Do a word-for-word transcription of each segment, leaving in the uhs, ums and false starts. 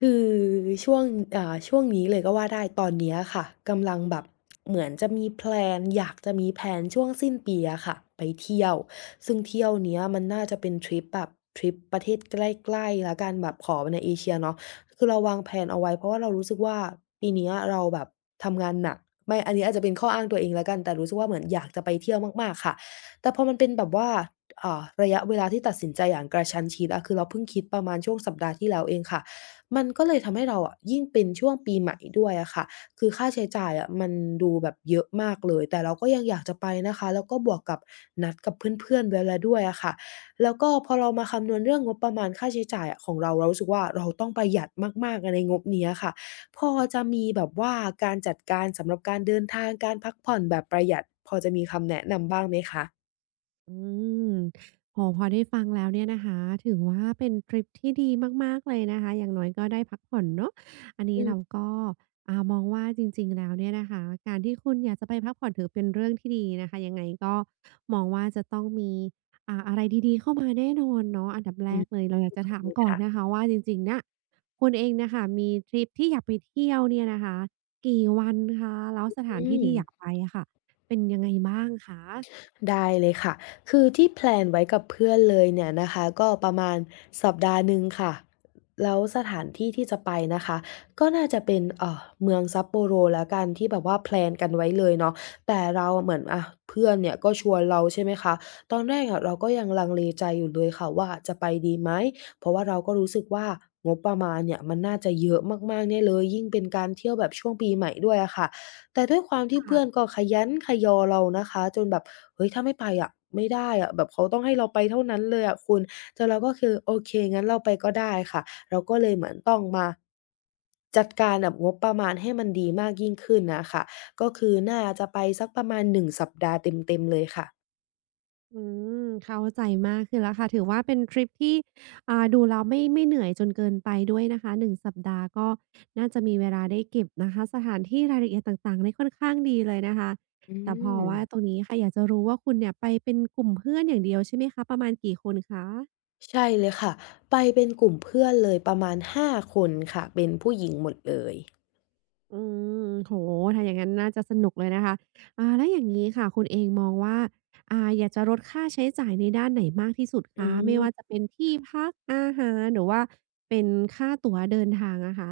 คือช่วงอ่าช่วงนี้เลยก็ว่าได้ตอนเนี้ยค่ะกำลังแบบเหมือนจะมีแพลนอยากจะมีแพลนช่วงสิ้นปีอะค่ะไปเที่ยวซึ่งเที่ยวเนี้ยมันน่าจะเป็นทริปแบบทริปประเทศใกล้ๆแล้วกันแบบขอเปในเอเชียเนาะคือเราวางแพลนเอาไว้เพราะว่าเรารู้สึกว่าปีเนี้ยเราแบบทำงานหนักไม่อันนี้อาจจะเป็นข้ออ้างตัวเองแล้วกันแต่รู้สึกว่าเหมือนอยากจะไปเที่ยวมากๆค่ะแต่พอมันเป็นแบบว่าอ่าระยะเวลาที่ตัดสินใจอย่างกระชั้นชิดอะคือเราเพิ่งคิดประมาณช่วงสัปดาห์ที่แล้วเองค่ะ มันก็เลยทำให้เราอะยิ่งเป็นช่วงปีใหม่ด้วยอะค่ะคือค่าใช้จ่ายอะมันดูแบบเยอะมากเลยแต่เราก็ยังอยากจะไปนะคะแล้วก็บวกกับนัดกับเพื่อนๆไว้แล้วด้วยอะค่ะแล้วก็พอเรามาคำนวณเรื่องงบประมาณค่าใช้จ่ายอะของเราเรารู้สึกว่าเราต้องประหยัดมากๆอะในงบเนี้ยค่ะพอจะมีแบบว่าการจัดการสำหรับการเดินทางการพักผ่อนแบบประหยัดพอจะมีคำแนะนำบ้างไหมคะอืมโอพอได้ฟังแล้วเนี่ยนะคะถือว่าเป็นทริปที่ดีมากๆเลยนะคะอย่างน้อยก็ได้พักผ่อนเนาะอันนี้อืเรามก็อ่ามองว่าจริงๆแล้วเนี่ยนะคะการที่คุณอยากจะไปพักผ่อนถือเป็นเรื่องที่ดีนะคะยังไงก็มองว่าจะต้องมีอ่าอะไรดีๆเข้ามาแน่นอนเนาะอันดับแรอืมกเลยเราอยากจะขอบถาคมณก่อนค่ะนะคะว่าจริงๆเนี่ยคุณเองน่ะค่ะมีทริปที่อยากไปเที่ยวเนี่ยนะคะกี่วันคะแล้วสถานอืที่ม ที่อยากไปอะค่ะเป็นยังไงบ้างคะได้เลยค่ะ คือที่แพลนไว้กับเพื่อนเลยเนี่ยนะคะก็ประมาณสัปดาห์หนึ่งค่ะ แล้วสถานที่ที่จะไปนะคะก็น่าจะเป็นเอ่อเมืองซัปโปโรแล้วกันที่แบบว่าแพลนกันไว้เลยเนาะแต่เราอะเหมือนอะเพื่อนเนี่ยก็ชวนเราใช่ไหมคะตอนแรกอะเราก็ยังลังเลใจอยู่เลยค่ะว่าจะไปดีไหม เพราะว่าเราก็รู้สึกว่างบประมาณเนี่ยมันน่าจะเยอะมากๆแน่เลยยิ่งเป็นการเที่ยวแบบช่วงปีใหม่ด้วยอะค่ะ แต่ด้วยความที่เพื่อนค่ะ ก็ขยันขยอเรานะคะจนแบบเฮ้ยถ้าไม่ไปอะไม่ได้อะแบบเขาต้องให้เราไปเท่านั้นเลยอะคุณจนเราก็คือโอเคงั้นเราไปก็ได้ค่ะเราก็เลยเหมือนต้องมาจัดการกับงบประมาณให้มันดีมากยิ่งขึ้นน่ะค่ะก็คือน่าจะไปสักประมาณหนึ่งสัปดาห์เต็มๆเลยค่ะอืมเข้าใจมากขึ้นแล้วค่ะถือว่าเป็นทริปที่อ่าดูแล้วไม่ไม่เหนื่อยจนเกินไปด้วยนะคะหนึ่งสัปดาห์ก็น่าจะมีเวลาได้เก็บนะคะสถานที่รายละเอียดต่างๆได้ค่อนข้างดีเลยนะคะอืแต่พอมว่าตรงนี้ค่ะอยากจะรู้ว่าคุณเนี่ยไปเป็นกลุ่มเพื่อนอย่างเดียวใช่ไหมคะประมาณกี่คนคะ ใช่เลยค่ะไปเป็นกลุ่มเพื่อนเลยประมาณห้าคนค่ะเป็นผู้หญิงหมดเลยอืมโอ้โถ้าอย่างนั้นน่าจะสนุกเลยนะคะอ่าแล้วอย่างงี้ค่ะคุณเองมองว่าอ่าอยากจะลดค่าใช้จ่ายในด้านไหนมากที่สุดอืคะไม่ว่าม จะเป็นที่พักอาหารหรือว่าเป็นค่าตั๋วเดินทางอะคะ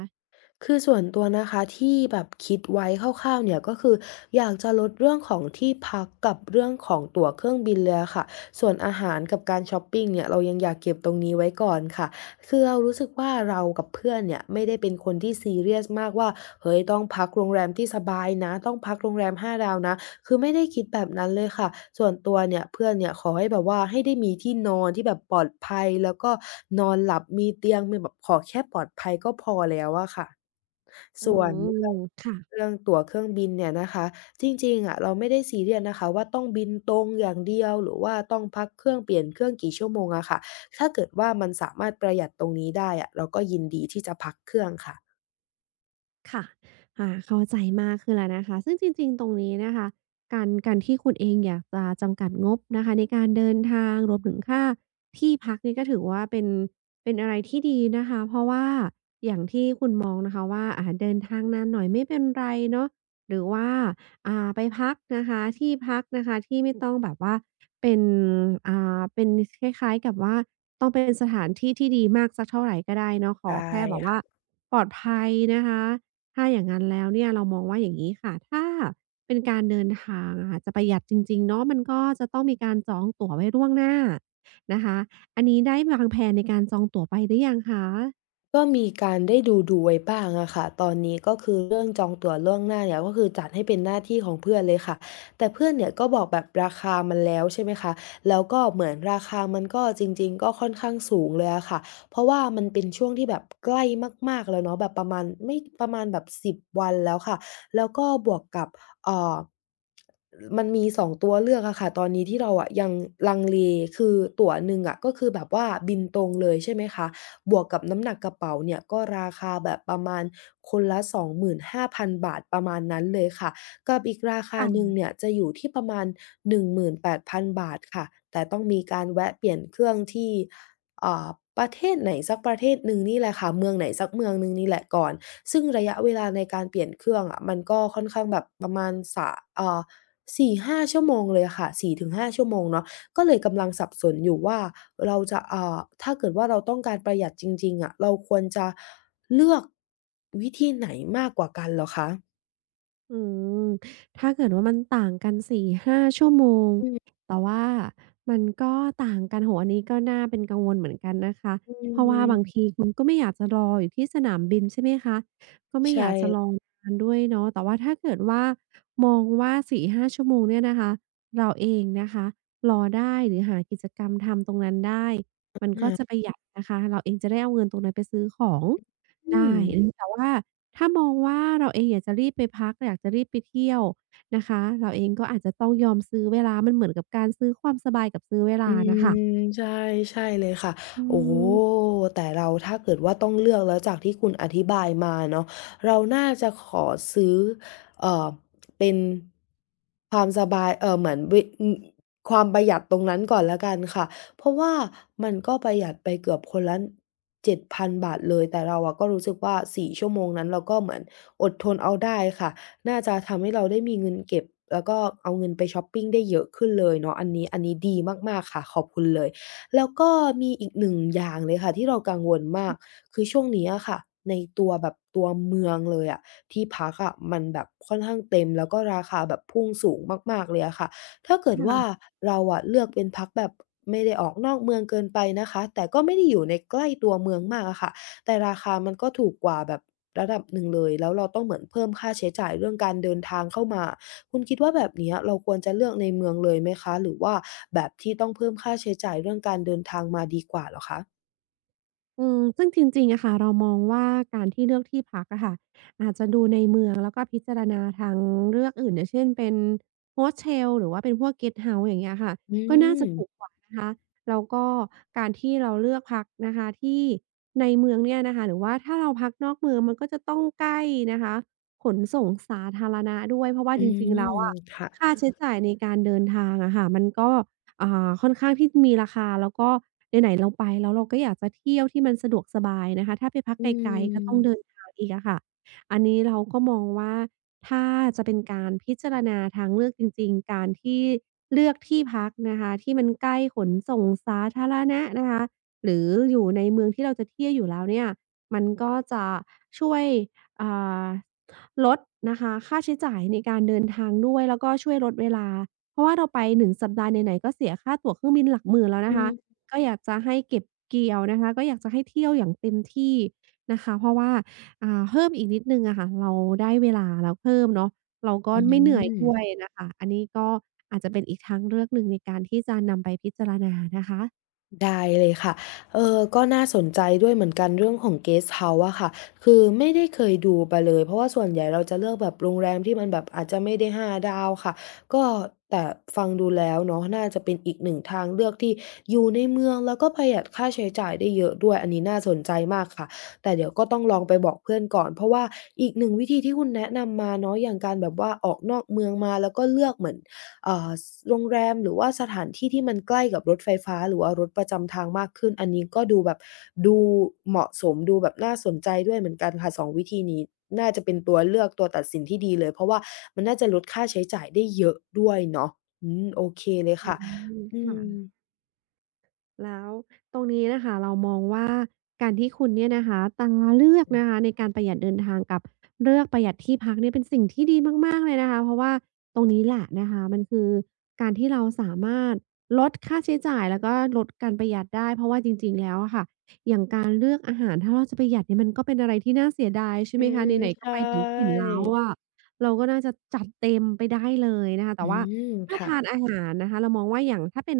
คือส่วนตัวนะคะที่แบบคิดไว้คร่าวๆเนี่ยก็คืออยากจะลดเรื่องของที่พักกับเรื่องของตั๋วเครื่องบินเลยอะค่ะส่วนอาหารกับการชอปปิงเนี่ยเรายังอยากเก็บตรงนี้ไว้ก่อนค่ะคือเรารู้สึกว่าเรากับเพื่อนเนี่ยไม่ได้เป็นคนที่ซีเรียสมากว่าเฮ้ยต้องพักโรงแรมที่สบายนะต้องพักโรงแรมห้าดาวนะ คือไม่ได้คิดแบบนั้นเลยค่ะส่วนตัวเนี่ยเพื่อนเนี่ยขอให้แบบว่าให้ได้มีที่นอนที่แบบปลอดภัยแล้วก็นอนหลับมีเตียงมีแบบขอแค่ปลอดภัยก็พอแล้วอะค่ะอืส่วนมเรื่องค่ะ เรื่องตั๋วเครื่องบินเนี่ยนะคะจริงๆอะเราไม่ได้ซีเรียสนะคะว่าต้องบินตรงอย่างเดียวหรือว่าต้องพักเครื่องเปลี่ยนเครื่องกี่ชั่วโมงอะค่ะถ้าเกิดว่ามันสามารถประหยัดตรงนี้ได้อะเราก็ยินดีที่จะพักเครื่องค่ะค่ะอาเข้าใจมากขึ้นแล้วนะคะ ซึ่งจริงๆ ตรงนี้นะคะ การการที่คุณเองอยากจะจำกัดงบนะคะในการเดินทางรวมถึงค่าที่พักนี่ก็ถือว่าเป็น เป็นอะไรที่ดีนะคะ เพราะว่า อย่างที่คุณมองนะคะว่าอ่าเดินทางนานหน่อยไม่เป็นไรเนาะหรือว่าอ่า ไปพักนะคะ ที่พักนะคะที่ไม่ต้องแบบว่า เป็นอ่าเป็นคล้ายๆ กับว่า ต้องเป็นสถานที่ที่ดีมากสักเท่าไรก็ได้เนาะขใช่อแค่แบบว่าค่ะ ปลอดภัยนะคะ ถ้าอย่างงั้นแล้วเนี่ยเรามองว่าอย่างนี้ค่ะถ้าเป็นการเดินทางอะค่ะจะประหยัดจริงๆเนาะมันก็จะต้องมีการจองตั๋วไว้ล่วงหน้านะคะอันนี้ได้วางแผนในการจองตั๋วไปหรือยังคะ ก็มีการได้ดูดูไว้บ้างอะค่ะตอนนี้ก็คือเรื่องจองตั๋วล่วงหน้าเนี่ยก็คือจัดให้เป็นหน้าที่ของเพื่อนเลยค่ะแต่เพื่อนเนี่ยก็บอกแบบราคามันแล้วใช่ไหมคะแล้วก็เหมือนราคามันก็จริงๆก็ค่อนข้างสูงเลยอะค่ะเพราะว่ามันเป็นช่วงที่แบบใกล้มากๆแล้วเนาะแบบประมาณไม่ประมาณแบบสิบวันแล้วค่ะแล้วก็บวกกับเอ่อมันมีสองตัวเลือกอะค่ะตอนนี้ที่เราอะยังลังเลคือตั๋วหนึ่งอะก็คือแบบว่าบินตรงเลยใช่ไหมคะ บวกกับน้ำหนักกระเป๋าเนี่ยก็ราคาแบบประมาณคนละสองหมื่นห้าพันบาทประมาณนั้นเลยค่ะกับอีกราคาหนึ่งเนี่ยจะอยู่ที่ประมาณหนึ่งหมื่นแปดพันบาทค่ะแต่ต้องมีการแวะเปลี่ยนเครื่องที่อ่าประเทศไหนสักประเทศหนึ่งนี่แหละค่ะเมืองไหนสักเมืองหนึ่งนี่แหละก่อนซึ่งระยะเวลาในการเปลี่ยนเครื่องอะมันก็ค่อนข้างแบบประมาณสะเอ่อสี่ห้าชั่วโมงเลยค่ะสี่ถึงห้าชั่วโมงเนาะ ก็เลยกำลังสับสนอยู่ว่าเราจะอ่าถ้าเกิดว่าเราต้องการประหยัดจริงๆอะเราควรจะเลือกวิธีไหนมากกว่ากันเหรอคะอืมถ้าเกิดว่ามันต่างกันสี่ถึงห้าชั่วโมง แต่ว่ามันก็ต่างกันโอ้โฮอันนี้ก็น่าเป็นกังวลเหมือนกันนะคะอืเพราะว่าบางมทีคุณก็ไม่อยากจะรออยู่ที่สนามบินใช่ไหมคะก็ไม่ใชอยากจะรอ่นานด้วยเนาะแต่ว่าถ้าเกิดว่ามองว่าสี่ถึงห้าชั่วโมงเนี่ยนะคะ เราเองนะคะรอได้หรือหากิจกรรมทำตรงนั้นได้คมันก็่ะจะประหยัดนะคะเราเองจะได้เอาเงินตรงนั้นไปซื้อของ อืได้ม อืมแต่ว่าถ้ามองว่าเราเองอยากจะรีบไปพักอยากจะรีบไปเที่ยวนะคะเราเองก็อาจจะต้องยอมซื้อเวลามันเหมือนกับการซื้อความสบายกับซื้อเวอืลาน่ะค่ะมใช่ใช่เลยค่ะอืโอ้โฮมแต่เราถ้าเกิดว่าต้องเลือกแล้วจากที่คุณอธิบายมาเนาะเราน่าจะขอซื้อเอ่อเป็นความสบายเอ่อเหมือนวิอืมความประหยัดตรงนั้นก่อนแล้วกันค่ะเพราะว่ามันก็ประหยัดไปเกือบคนละเจ็ดพันบาทบาทเลยแต่เราอะก็รู้สึกว่าสี่ชั่วโมงนั้นเราก็เหมือนอดทนเอาได้ค่ะ น่าจะทำให้เราได้มีเงินเก็บแล้วก็เอาเงินไปช็อปปิงได้เยอะขึ้นเลยเนาะอันนี้อันนี้ดีมากๆค่ะขอบคุณเลยแล้วก็มีอีกหนึ่งอย่างเลยค่ะที่เรากังวลมากคือช่วงนี้อะค่ะในตัวแบบตัวเมืองเลยอะที่พักอะมันแบบค่อนข้างเต็มแล้วก็ราคาแบบพุ่งสูงมากๆเลยอะค่ะถ้าเกิดว่าค่ะ เราอะเลือกเป็นพักแบบไม่ได้ออกนอกเมืองเกินไปนะคะแต่ก็ไม่ได้อยู่ในใกล้ตัวเมืองมากอะค่ะ แต่ราคามันก็ถูกกว่าแบบระดับหนึ่งเลยแล้วเราต้องเหมือนเพิ่มค่าใช้จ่ายเรื่องการเดินทางเข้ามาคุณคิดว่าแบบเนี้ยเราควรจะเลือกในเมืองเลยไหมคะหรือว่าแบบที่ต้องเพิ่มค่าใช้จ่ายเรื่องการเดินทางมาดีกว่าเหรอคะอืมซึ่งจริงๆอะค่ะเรามองว่าการที่เลือกที่พักอะค่ะอาจจะดูในเมืองแล้วก็พิจารณาทางเลือกอื่นอย่างเช่นเป็น Hostel หรือว่าเป็นพวก Guest House อย่างเงี้ยค่ะอืก็น่าจะถูกมกว่านะคะแล้วก็การที่เราเลือกพักนะคะที่ในเมืองเนี่ยนะคะหรือว่าถ้าเราพักนอกเมืองมันก็จะต้องใกล้นะคะขนส่งสาธารณะด้วยเพราะว่าอืจริงมๆแล้วอะค่ะค่าใช้จ่ายในการเดินทางอะค่ะมันก็ อ่าค่อนข้างที่มีราคาแล้วก็ไหนๆเราไปแล้วเราก็อยากจะเที่ยวที่มันสะดวกสบายนะคะถ้าไปพักอืไกลๆก็ต้องเดินมทางอีกอะค่ะอันนี้เราก็มองว่าถ้าจะเป็นการพิจารณาทางเลือกจริงๆการที่เลือกที่พักนะคะที่มันใกล้ขนส่งสาธารณะนะคะหรืออยู่ในเมืองที่เราจะเที่ยวอยู่แล้วเนี่ยมันก็จะช่วยอ่าลดนะคะค่าใช้จ่ายในการเดินทางด้วยแล้วก็ช่วยลดเวลา เพราะว่าเราไปหนึ่งสัปดาห์ไหนๆก็เสียค่าตั๋วเครื่องบินหลักหมื่นแล้วอืนะคะมก็อยากจะให้เก็บเกี่ยวนะคะก็อยากจะให้เที่ยวอย่างเต็มที่นะคะเพราะว่าอ่าเพิ่มอีกนิดหนึ่งอะค่ะเราได้เวลาแล้วเพิ่มเนาะเราก็อืไม่เหนื่อยด้วยม น่ะค่ะอันนี้ก็อาจจะเป็นอีกทางเลือกหนึ่งในการที่จะนำไปพิจารณานะคะได้เลยค่ะเออก็น่าสนใจด้วยเหมือนกันเรื่องของ Guest House อะค่ะคือไม่ได้เคยดูมาเลยเพราะว่าส่วนใหญ่เราจะเลือกแบบโรงแรมที่มันแบบอาจจะไม่ได้ห้าดาวค่ะก็แต่ฟังดูแล้วเนาะน่าจะเป็นอีกหนึ่งทางเลือกที่อยู่ในเมืองแล้วก็ประหยัดค่าใช้จ่ายได้เยอะด้วยอันนี้น่าสนใจมากค่ะแต่เดี๋ยวก็ต้องลองไปบอกเพื่อนก่อนเพราะว่าอีกหนึ่งวิธีที่คุณแนะนำมาเนาะอย่างการแบบว่าออกนอกเมืองมาแล้วก็เลือกเหมือน เอ่อสโรงแรมหรือว่าสถานที่ที่มันใกล้กับรถไฟฟ้าหรือว่ารถประจำทางมากขึ้นอันนี้ก็ดูแบบดูเหมาะสมดูแบบน่าสนใจด้วยเหมือนกันค่ะสองวิธีนี้น่าจะเป็นตัวเลือกตัวตัดสินที่ดีเลยเพราะว่ามันน่าจะลดค่าใช้จ่ายได้เยอะด้วยเนาะอืมโอเคเลยอืค่ะมอืค่ะ มแล้วตรงนี้น่ะค่ะเรามองว่าการที่คุณเนี่ยนะคะตาเลือกอืนะมคะในการประหยัดเดินทางกับเลือกประหยัดที่พักเนี่ยเป็นสิ่งที่ดีมากๆเลยนะคะเพราะว่าตรงนี้แหละนะคะมันคือการที่เราสามารถลดค่าใช้จ่ายแล้วก็ลดการประหยัดได้เพราะว่าจริงๆแล้วอะค่ะอย่างการเลือกอาหารถ้าเราจะประหยัดเนี่ยมันก็เป็นอะไรที่น่าเสียดายใช่อืไหมมคะไหนๆก็ใช่ไปถึงถิ่นแล้วอะเราก็น่าจะจัดเต็มไปได้เลยนะคะอืแต่ว่า มถ้าค่ะทานอาหารนะคะเรามองว่าอย่างถ้าเป็น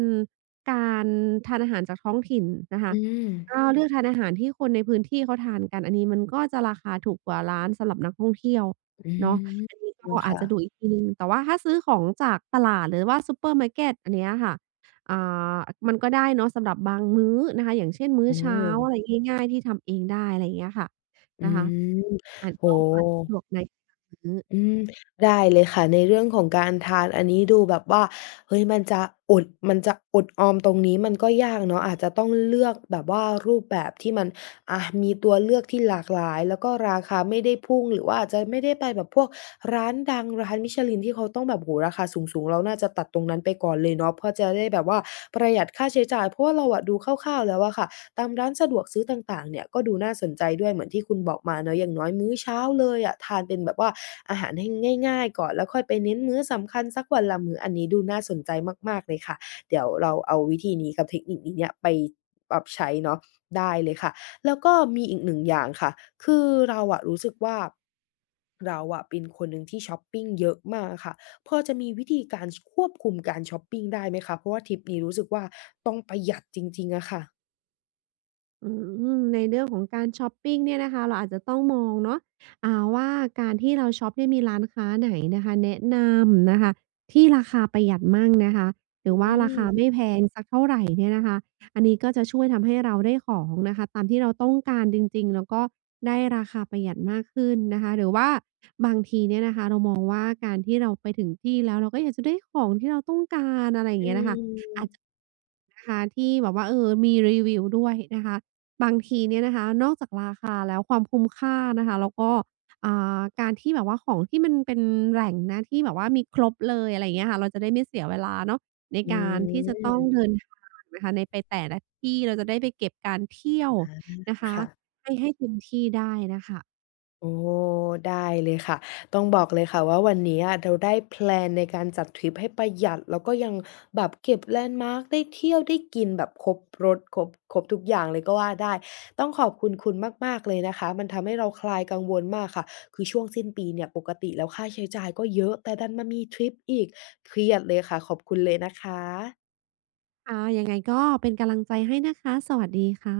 การทานอาหารจากท้องถิ่นนะอืคะมก็เลือกทานอาหารที่คนในพื้นที่เขาทานกันอันนี้มันก็จะราคาถูกกว่าร้านสำหรับนักท่องเที่ยวอืเนาะอันนี้ก็มอาจค่ะจะดูอีกทีหนึ่งแต่ว่าถ้าซื้อของจากตลาดหรือว่าซูเปอร์มาร์เกตอันเนี้ยค่ะอ่ามันก็ได้เนาะสำหรับบางมื้อนะคะอย่างเช่นมื้อโอ้เช้าอะไรง่ายๆที่ทำเองได้อะไรอย่างเงี้ยค่ะอืนะคะมอันโอ้ก็โก็อาจจะสะดวกฮ ในอือ อืมได้เลยค่ะในเรื่องของการทานอันนี้ดูแบบว่าเฮ้ยมันจะอดมันจะอดออมตรงนี้มันก็ยากเนาะอาจจะต้องเลือกแบบว่ารูปแบบที่มันอ่ามีตัวเลือกที่หลากหลายแล้วก็ราคาไม่ได้พุ่งหรือว่าอาจจะไม่ได้ไปแบบพวกร้านดังร้าน Michelin ที่เขาต้องแบบโอ้โฮราคาสูงๆเราน่าจะตัดตรงนั้นไปก่อนเลยเนาะเพื่อจะได้แบบว่าประหยัดค่าใช้จ่ายเพราะว่าเราอะดูคร่าวๆแล้วอะค่ะ ตามร้านสะดวกซื้อต่างๆเนี่ยก็ดูน่าสนใจด้วยเหมือนที่คุณบอกมาเนาะอย่างน้อยมื้อเช้าเลยอะทานเป็นแบบว่าอาหารให้ง่ายๆก่อนแล้วค่อยไปเน้นมื้อสำคัญสักวันละมื้ออันนี้ดูน่าสนใจมากๆเลยค่ะเดี๋ยวเราเอาวิธีนี้กับเทคนิคนี้เนี่ยไปปรับใช้เนาะได้เลยค่ะแล้วก็มีอีกหนึ่งอย่างค่ะคือเราอะรู้สึกว่าเราอะเป็นคนหนึ่งที่ช็อปปิงเยอะมากอะค่ะพอจะมีวิธีการชควบคุมการช็อปปิงได้ไหมคะเพราะว่าทริปนี้รู้สึกว่าต้องประหยัดจริงๆอะค่ะอืมในเรื่องของการช้อปปิงเนี่ยนะคะเราอาจจะต้องมองเนาะอ่าว่าการที่เราช็อปเนี่ยมีร้านค้าไหนนะคะแนะนำนะคะที่ราคาประหยัดมั่งนะคะหรือว่าอืราคาไม่ม แพงสักเท่าไรเนี่ยนะคะอันนี้ก็จะช่วยทำให้เราได้ของนะคะตามที่เราต้องการจริงๆแล้วก็ได้ราคาประหยัดมากขึ้นนะคะหรือว่าบางทีเนี่ยนะคะเรามองว่าการที่เราไปถึงที่แล้วเราก็อยากจะได้ของที่เราต้องการอะไรอย่างอืเงี้ยน่ะค่ะอาจมนะคะที่แบบว่าเออมีรีวิวด้วยนะคะ บางทีเนี่ยนะคะนอกจากราคาแล้วความคุ้มค่านะคะแล้วก็อ่าการที่แบบว่าของที่มันเป็นแหล่งนะที่แบบว่ามีครบเลยอะไรอย่างเงี้ยค่ะเราจะได้ไม่เสียเวลาเนาะในอืการที่จะต้องมเดินทางนะคะในไปแต่ละที่เราจะได้ไปเก็บการเที่ยวอานะคะค่ะให้ให้เต็มที่ได้น่ะค่ะโอ้ได้เลยค่ะต้องบอกเลยค่ะว่าวันนี้อะเราได้แพลนในการจัดทริปให้ประหยัดแล้วก็ยังแบบเก็บแลนด์มาร์กได้เที่ยวได้กินแบบครบรสครบครบทุกอย่างเลยก็ว่าได้ต้องขอบคุณคุณมากๆเลยนะคะมันทำให้เราคลายกังวลมากค่ะคือช่วงสิ้นปีเนี่ยปกติแล้วค่าใช้จ่ายก็เยอะแต่ดันมามีทริปอีกเครียดเลยค่ะขอบคุณเลยนะคะค่ะยังไงก็เป็นกำลังใจให้นะคะสวัสดีค่ะ